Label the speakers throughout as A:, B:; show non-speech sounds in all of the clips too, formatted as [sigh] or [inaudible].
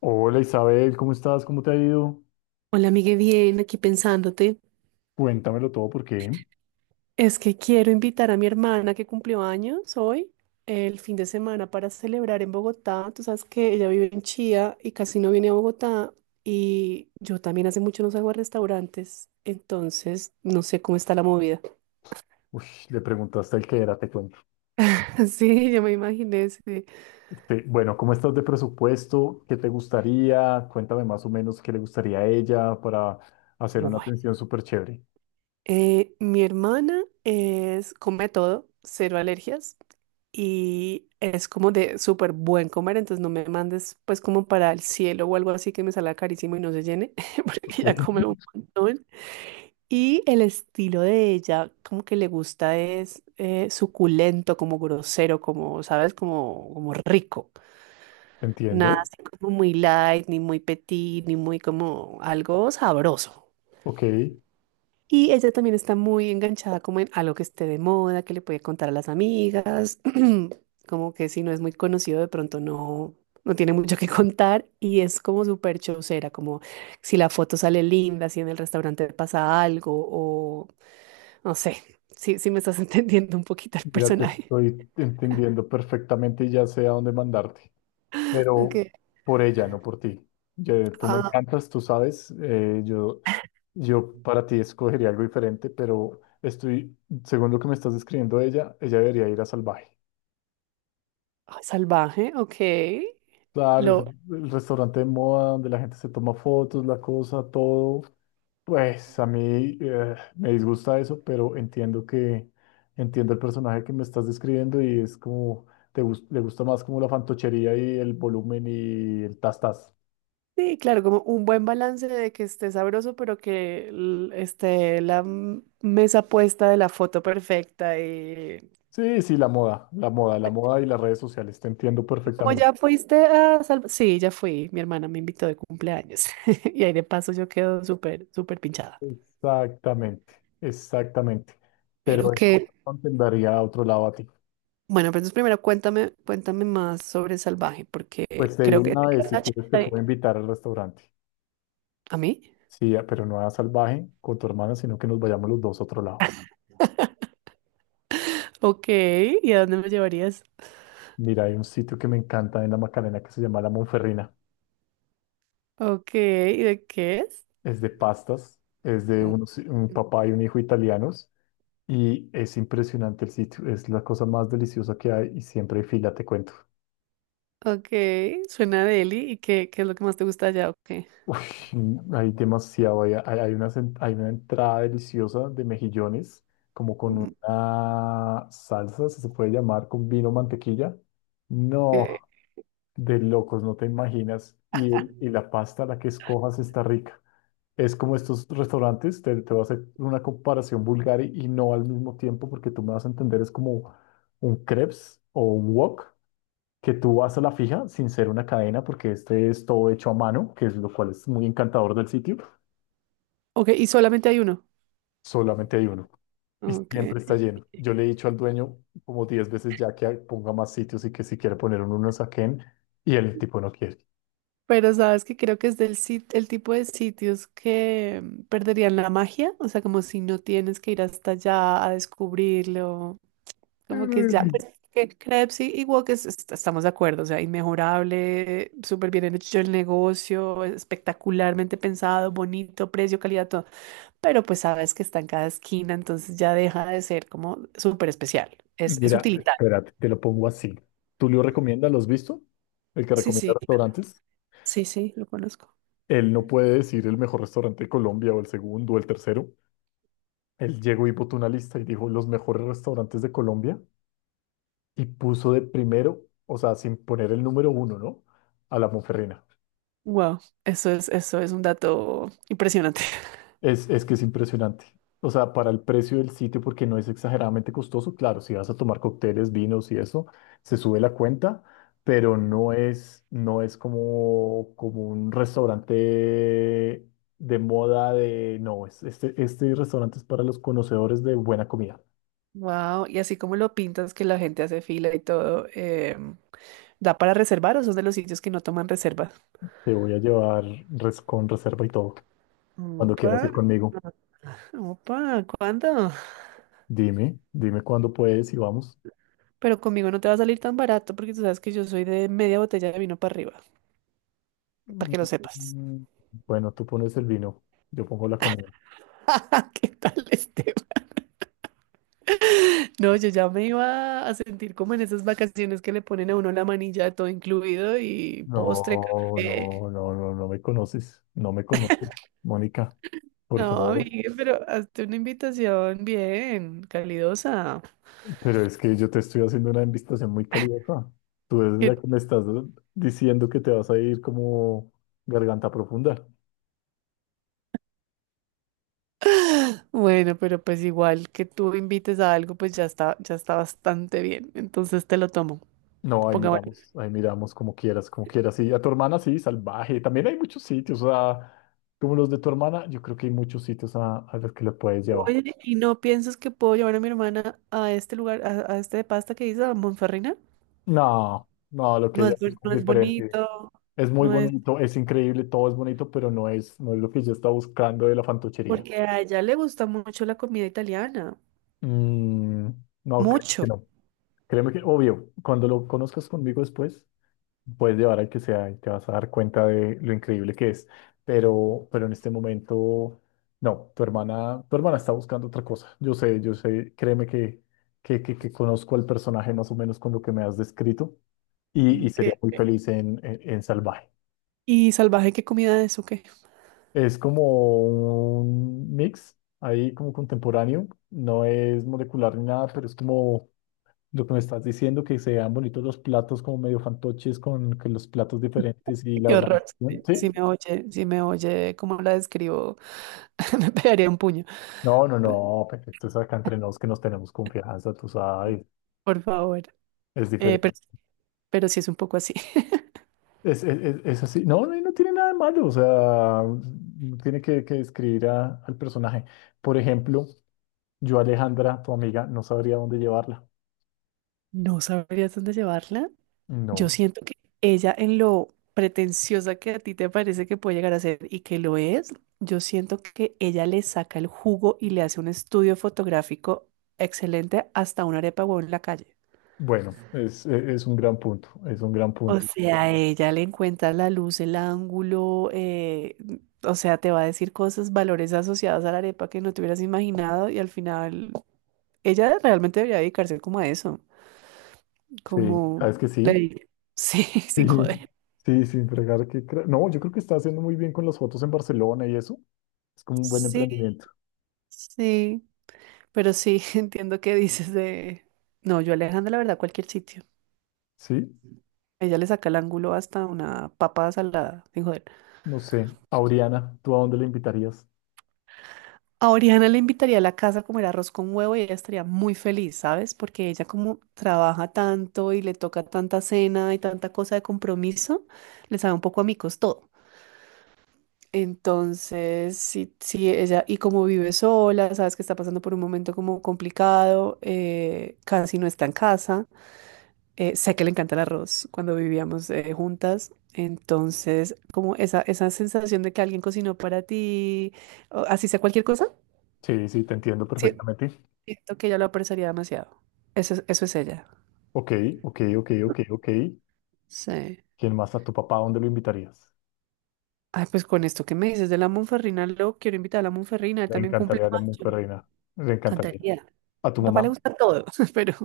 A: Hola Isabel, ¿cómo estás? ¿Cómo te ha ido?
B: Hola, amigue, bien, aquí pensándote.
A: Cuéntamelo todo porque
B: Es que quiero invitar a mi hermana que cumplió años hoy, el fin de semana, para celebrar en Bogotá. Tú sabes que ella vive en Chía y casi no viene a Bogotá. Y yo también hace mucho no salgo a restaurantes, entonces no sé cómo está la movida.
A: ush, le preguntaste el que era, te cuento.
B: [laughs] Sí, yo me imaginé. Sí.
A: Bueno, ¿cómo estás de presupuesto? ¿Qué te gustaría? Cuéntame más o menos qué le gustaría a ella para hacer una
B: Bueno.
A: atención súper chévere.
B: Mi hermana es, come todo, cero alergias y es como de súper buen comer, entonces no me mandes pues como para el cielo o algo así que me salga carísimo y no se llene, [laughs]
A: Ok,
B: porque ya come un
A: [laughs]
B: montón. Y el estilo de ella, como que le gusta es suculento, como grosero, como, ¿sabes? Como rico. Nada
A: entiendo.
B: así como muy light, ni muy petit, ni muy como algo sabroso.
A: Ok,
B: Y ella también está muy enganchada como en algo que esté de moda, que le puede contar a las amigas, [clears throat] como que si no es muy conocido de pronto no, no tiene mucho que contar y es como súper chocera, como si la foto sale linda, si en el restaurante pasa algo o no sé, si me estás [laughs] entendiendo un poquito el
A: mira, te
B: personaje.
A: estoy entendiendo perfectamente y ya sé a dónde mandarte,
B: Ok.
A: pero por ella, no por ti. Tú me
B: Ah,
A: encantas, tú sabes, yo yo para ti escogería algo diferente, pero estoy, según lo que me estás describiendo de ella, ella debería ir a Salvaje.
B: salvaje, ok.
A: Claro, es
B: Lo,
A: el restaurante de moda donde la gente se toma fotos, la cosa, todo. Pues a mí me disgusta eso, pero entiendo que entiendo el personaje que me estás describiendo y es como le gusta más como la fantochería y el volumen y el tas tas.
B: Sí, claro, como un buen balance de que esté sabroso, pero que esté la mesa puesta de la foto perfecta.
A: Sí, sí, la moda, la moda, la moda y las redes sociales, te entiendo
B: Y como
A: perfectamente.
B: ya fuiste a Salva-. Sí, ya fui. Mi hermana me invitó de cumpleaños. [laughs] Y ahí de paso yo quedo súper, súper pinchada.
A: Exactamente, exactamente.
B: Pero
A: Pero de
B: que,
A: corazón te daría a otro lado a ti.
B: bueno, pero entonces primero cuéntame, cuéntame más sobre Salvaje, porque
A: Pues te digo
B: creo que...
A: una
B: te
A: vez,
B: queda
A: si
B: una
A: quieres te
B: chispa
A: puedo
B: de-
A: invitar al restaurante.
B: ¿A mí?
A: Sí, ah, pero no a Salvaje con tu hermana, sino que nos vayamos los dos a otro lado.
B: Ok, ¿y a dónde me llevarías?
A: Mira, hay un sitio que me encanta en la Macarena que se llama La Monferrina.
B: Ok, ¿y de qué es?
A: Es de pastas, es de un papá y un hijo italianos y es impresionante el sitio. Es la cosa más deliciosa que hay y siempre hay fila, te cuento.
B: Ok, suena deli. ¿Y qué es lo que más te gusta allá? Ok.
A: Uy, hay demasiado, hay una, hay una entrada deliciosa de mejillones, como con
B: Ok.
A: una salsa, si se puede llamar, con vino mantequilla. No, de locos, no te imaginas. Y, y la pasta, la que escojas, está rica. Es como estos restaurantes, te voy a hacer una comparación vulgar y no al mismo tiempo, porque tú me vas a entender, es como un crepes o un wok, que tú vas a la fija sin ser una cadena, porque este es todo hecho a mano, que es lo cual es muy encantador del sitio.
B: Ok, y solamente hay uno.
A: Solamente hay uno y
B: Ok.
A: siempre está lleno. Yo le he dicho al dueño como 10 veces ya que ponga más sitios y que si quiere poner uno, no saquen y el tipo no quiere.
B: Pero sabes que creo que es el tipo de sitios que perderían la magia, o sea, como si no tienes que ir hasta allá a descubrirlo, como que ya,
A: Mm.
B: pues, que crepes y Wok estamos de acuerdo, o sea, inmejorable, súper bien hecho el negocio, espectacularmente pensado, bonito, precio, calidad, todo. Pero pues sabes que está en cada esquina, entonces ya deja de ser como súper especial. Es
A: Mira,
B: utilitario.
A: espérate, te lo pongo así. ¿Tú lo recomiendas? ¿Lo has visto? El que
B: Sí,
A: recomienda
B: sí,
A: restaurantes.
B: sí, sí, lo conozco.
A: Él no puede decir el mejor restaurante de Colombia o el segundo o el tercero. Él llegó y botó una lista y dijo los mejores restaurantes de Colombia y puso de primero, o sea, sin poner el número uno, ¿no? A la Monferrina.
B: Wow, eso es un dato impresionante. [laughs]
A: Es que es impresionante. O sea, para el precio del sitio, porque no es exageradamente costoso, claro, si vas a tomar cócteles, vinos y eso, se sube la cuenta, pero no es, no es como, como un restaurante de moda de, no, es, este restaurante es para los conocedores de buena comida.
B: Wow, y así como lo pintas que la gente hace fila y todo. ¿Da para reservar o son de los sitios que no toman reservas?
A: Te voy a llevar con reserva y todo, cuando quieras
B: Opa.
A: ir conmigo.
B: Opa, ¿cuándo?
A: Dime, dime cuándo puedes y vamos.
B: Pero conmigo no te va a salir tan barato porque tú sabes que yo soy de media botella de vino para arriba, para que lo
A: Mm.
B: sepas.
A: Bueno, tú pones el vino, yo pongo la comida.
B: [laughs] ¿Qué tal este? No, yo ya me iba a sentir como en esas vacaciones que le ponen a uno la manilla de todo incluido y postre,
A: No,
B: café.
A: no, no, no, no me conoces, no me conoces, Mónica, por
B: No,
A: favor.
B: amigue, pero hazte una invitación bien, calidosa.
A: Pero es que yo te estoy haciendo una invitación muy calidosa. Tú eres
B: ¿Qué
A: la
B: t-
A: que me estás diciendo que te vas a ir como garganta profunda.
B: Bueno, pero pues igual que tú invites a algo, pues ya está bastante bien. Entonces te lo tomo.
A: No,
B: Pongámosle.
A: ahí miramos como quieras, como quieras. Y a tu hermana sí, salvaje. También hay muchos sitios, o sea, como los de tu hermana, yo creo que hay muchos sitios a los que le puedes llevar.
B: Oye, ¿y no piensas que puedo llevar a mi hermana a este lugar, a este de pasta que dices, a Monferrina?
A: No, no, lo que ella busca es
B: No es
A: diferente.
B: bonito,
A: Es muy
B: no es...
A: bonito, es increíble, todo es bonito, pero no es, no es lo que yo estaba buscando de la fantochería.
B: Porque a ella le gusta mucho la comida italiana.
A: Mm, no, creo
B: Mucho.
A: que no. Créeme que, obvio, cuando lo conozcas conmigo después, puedes llevar al que sea y te vas a dar cuenta de lo increíble que es. Pero en este momento, no, tu hermana está buscando otra cosa. Yo sé, créeme que conozco al personaje más o menos con lo que me has descrito y
B: Ok.
A: sería muy feliz en Salvaje.
B: ¿Y salvaje qué comida es o qué?
A: Es como un mix ahí como contemporáneo, no es molecular ni nada, pero es como lo que me estás diciendo, que se vean bonitos los platos como medio fantoches con los platos
B: [laughs]
A: diferentes y la
B: Qué horror.
A: organización.
B: Si
A: Sí,
B: me oye, si me oye, ¿cómo la describo? [laughs] Me pegaría un puño.
A: no, no,
B: Pe-
A: no, perfecto, es acá entre nos que nos tenemos confianza, tú sabes,
B: Por favor.
A: es
B: Eh, pero,
A: diferente.
B: pero sí es un poco así. [laughs]
A: Es así, no, no, no tiene nada de malo, o sea, no tiene que describir al personaje. Por ejemplo, yo a Alejandra, tu amiga, no sabría dónde llevarla.
B: No sabrías dónde llevarla. Yo
A: No,
B: siento que ella en lo pretenciosa que a ti te parece que puede llegar a ser y que lo es, yo siento que ella le saca el jugo y le hace un estudio fotográfico excelente hasta una arepa o en la calle.
A: bueno, es, es un gran punto, es un gran
B: O
A: punto.
B: sea, ella le encuentra la luz, el ángulo, o sea, te va a decir cosas, valores asociados a la arepa que no te hubieras imaginado y al final ella realmente debería dedicarse como a eso,
A: Sí,
B: como
A: ¿sabes que
B: le
A: sí?
B: dije. Sí, [laughs] sin
A: [laughs]
B: joder.
A: Sí, sí, sin fregar que... No, yo creo que está haciendo muy bien con las fotos en Barcelona y eso. Es como un buen
B: Sí,
A: emprendimiento.
B: sí, pero sí, [laughs] entiendo que dices de... No, yo a Alejandra, la verdad, cualquier sitio.
A: Sí,
B: Ella le saca el ángulo hasta una papa salada, sin joder.
A: no sé. Auriana, ¿tú a dónde le invitarías?
B: A Oriana le invitaría a la casa a comer arroz con huevo y ella estaría muy feliz, ¿sabes? Porque ella como trabaja tanto y le toca tanta cena y tanta cosa de compromiso, le sabe un poco a micos todo. Entonces, sí, sí, ella, y como vive sola, sabes que está pasando por un momento como complicado, casi no está en casa. Sé que le encanta el arroz cuando vivíamos juntas. Entonces, como esa sensación de que alguien cocinó para ti, o así sea cualquier cosa.
A: Sí, sí, te entiendo
B: Sí.
A: perfectamente.
B: Siento que ella lo apreciaría demasiado. Eso es ella.
A: Ok, ok, ok, ok, ok.
B: Sí.
A: ¿Quién más? ¿A tu papá a dónde lo invitarías?
B: Ay, pues con esto que me dices de la Monferrina, lo quiero invitar a la Monferrina, él
A: Le
B: también cumple
A: encantaría la mujer
B: años.
A: reina. Le encantaría.
B: Cantaría.
A: A tu
B: Mi papá le
A: mamá,
B: gusta todo, [laughs] pero.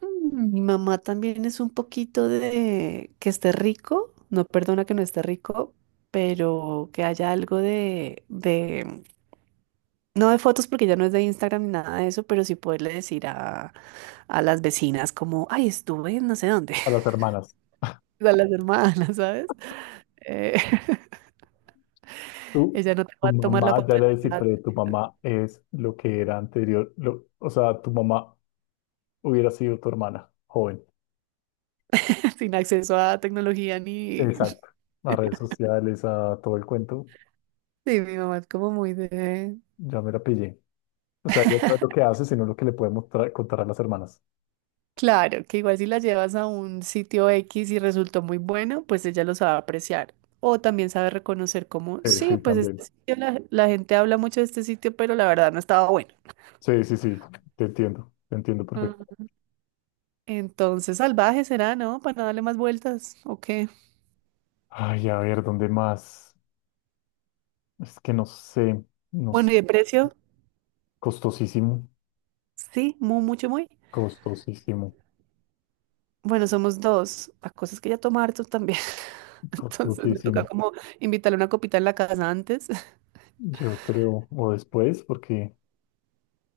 B: Mi mamá también es un poquito de que esté rico, no perdona que no esté rico, pero que haya algo no de fotos porque ya no es de Instagram ni nada de eso, pero sí poderle decir a las vecinas como, ay, estuve en no sé dónde.
A: a las hermanas.
B: A las hermanas, ¿sabes? Eh, [laughs]
A: Tu,
B: ella no te
A: tu
B: va a tomar la
A: mamá,
B: foto
A: ya la
B: del
A: descifré,
B: plato.
A: tu mamá es lo que era anterior, o sea, tu mamá hubiera sido tu hermana, joven.
B: [laughs] Sin acceso a tecnología ni...
A: Exacto.
B: [laughs]
A: A redes sociales, a todo el cuento,
B: Sí, mi mamá es como muy de...
A: ya me la pillé. O sea, ella no es lo que hace, sino lo que le podemos contar a las hermanas.
B: Claro, que igual si la llevas a un sitio X y resultó muy bueno, pues ella lo sabe apreciar. O también sabe reconocer como,
A: Sí,
B: sí,
A: sí,
B: pues
A: también.
B: este sitio, la gente habla mucho de este sitio, pero la verdad no estaba bueno.
A: Sí, sí, sí, te entiendo perfecto.
B: Ajá. Entonces, salvaje será, ¿no? Para no darle más vueltas. O qué.
A: Ay, a ver, ¿dónde más? Es que no sé, no
B: Bueno,
A: sé.
B: ¿y de precio?
A: Costosísimo,
B: Sí, muy, mucho, muy.
A: costosísimo,
B: Bueno, somos dos. La cosa es que ella toma harto también. [laughs] Entonces me toca
A: costosísimo.
B: como invitarle una copita en la casa antes. [laughs]
A: Yo creo, o después, porque...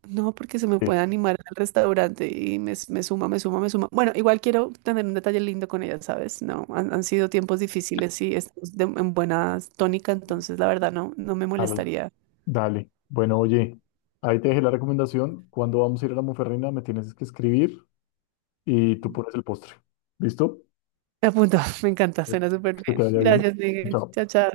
B: No, porque se me
A: sí,
B: puede animar al restaurante y me suma, me suma, me suma. Bueno, igual quiero tener un detalle lindo con ella, ¿sabes? No, han sido tiempos difíciles y estamos en buena tónica, entonces la verdad no, no me molestaría.
A: dale. Bueno, oye, ahí te dejé la recomendación. Cuando vamos a ir a la Monferrina, me tienes que escribir y tú pones el postre. ¿Listo?
B: Me apunto, [laughs] me encanta,
A: Sí.
B: suena súper
A: Que te
B: bien.
A: vaya bien.
B: Gracias, Miguel.
A: Chao.
B: Chao, chao.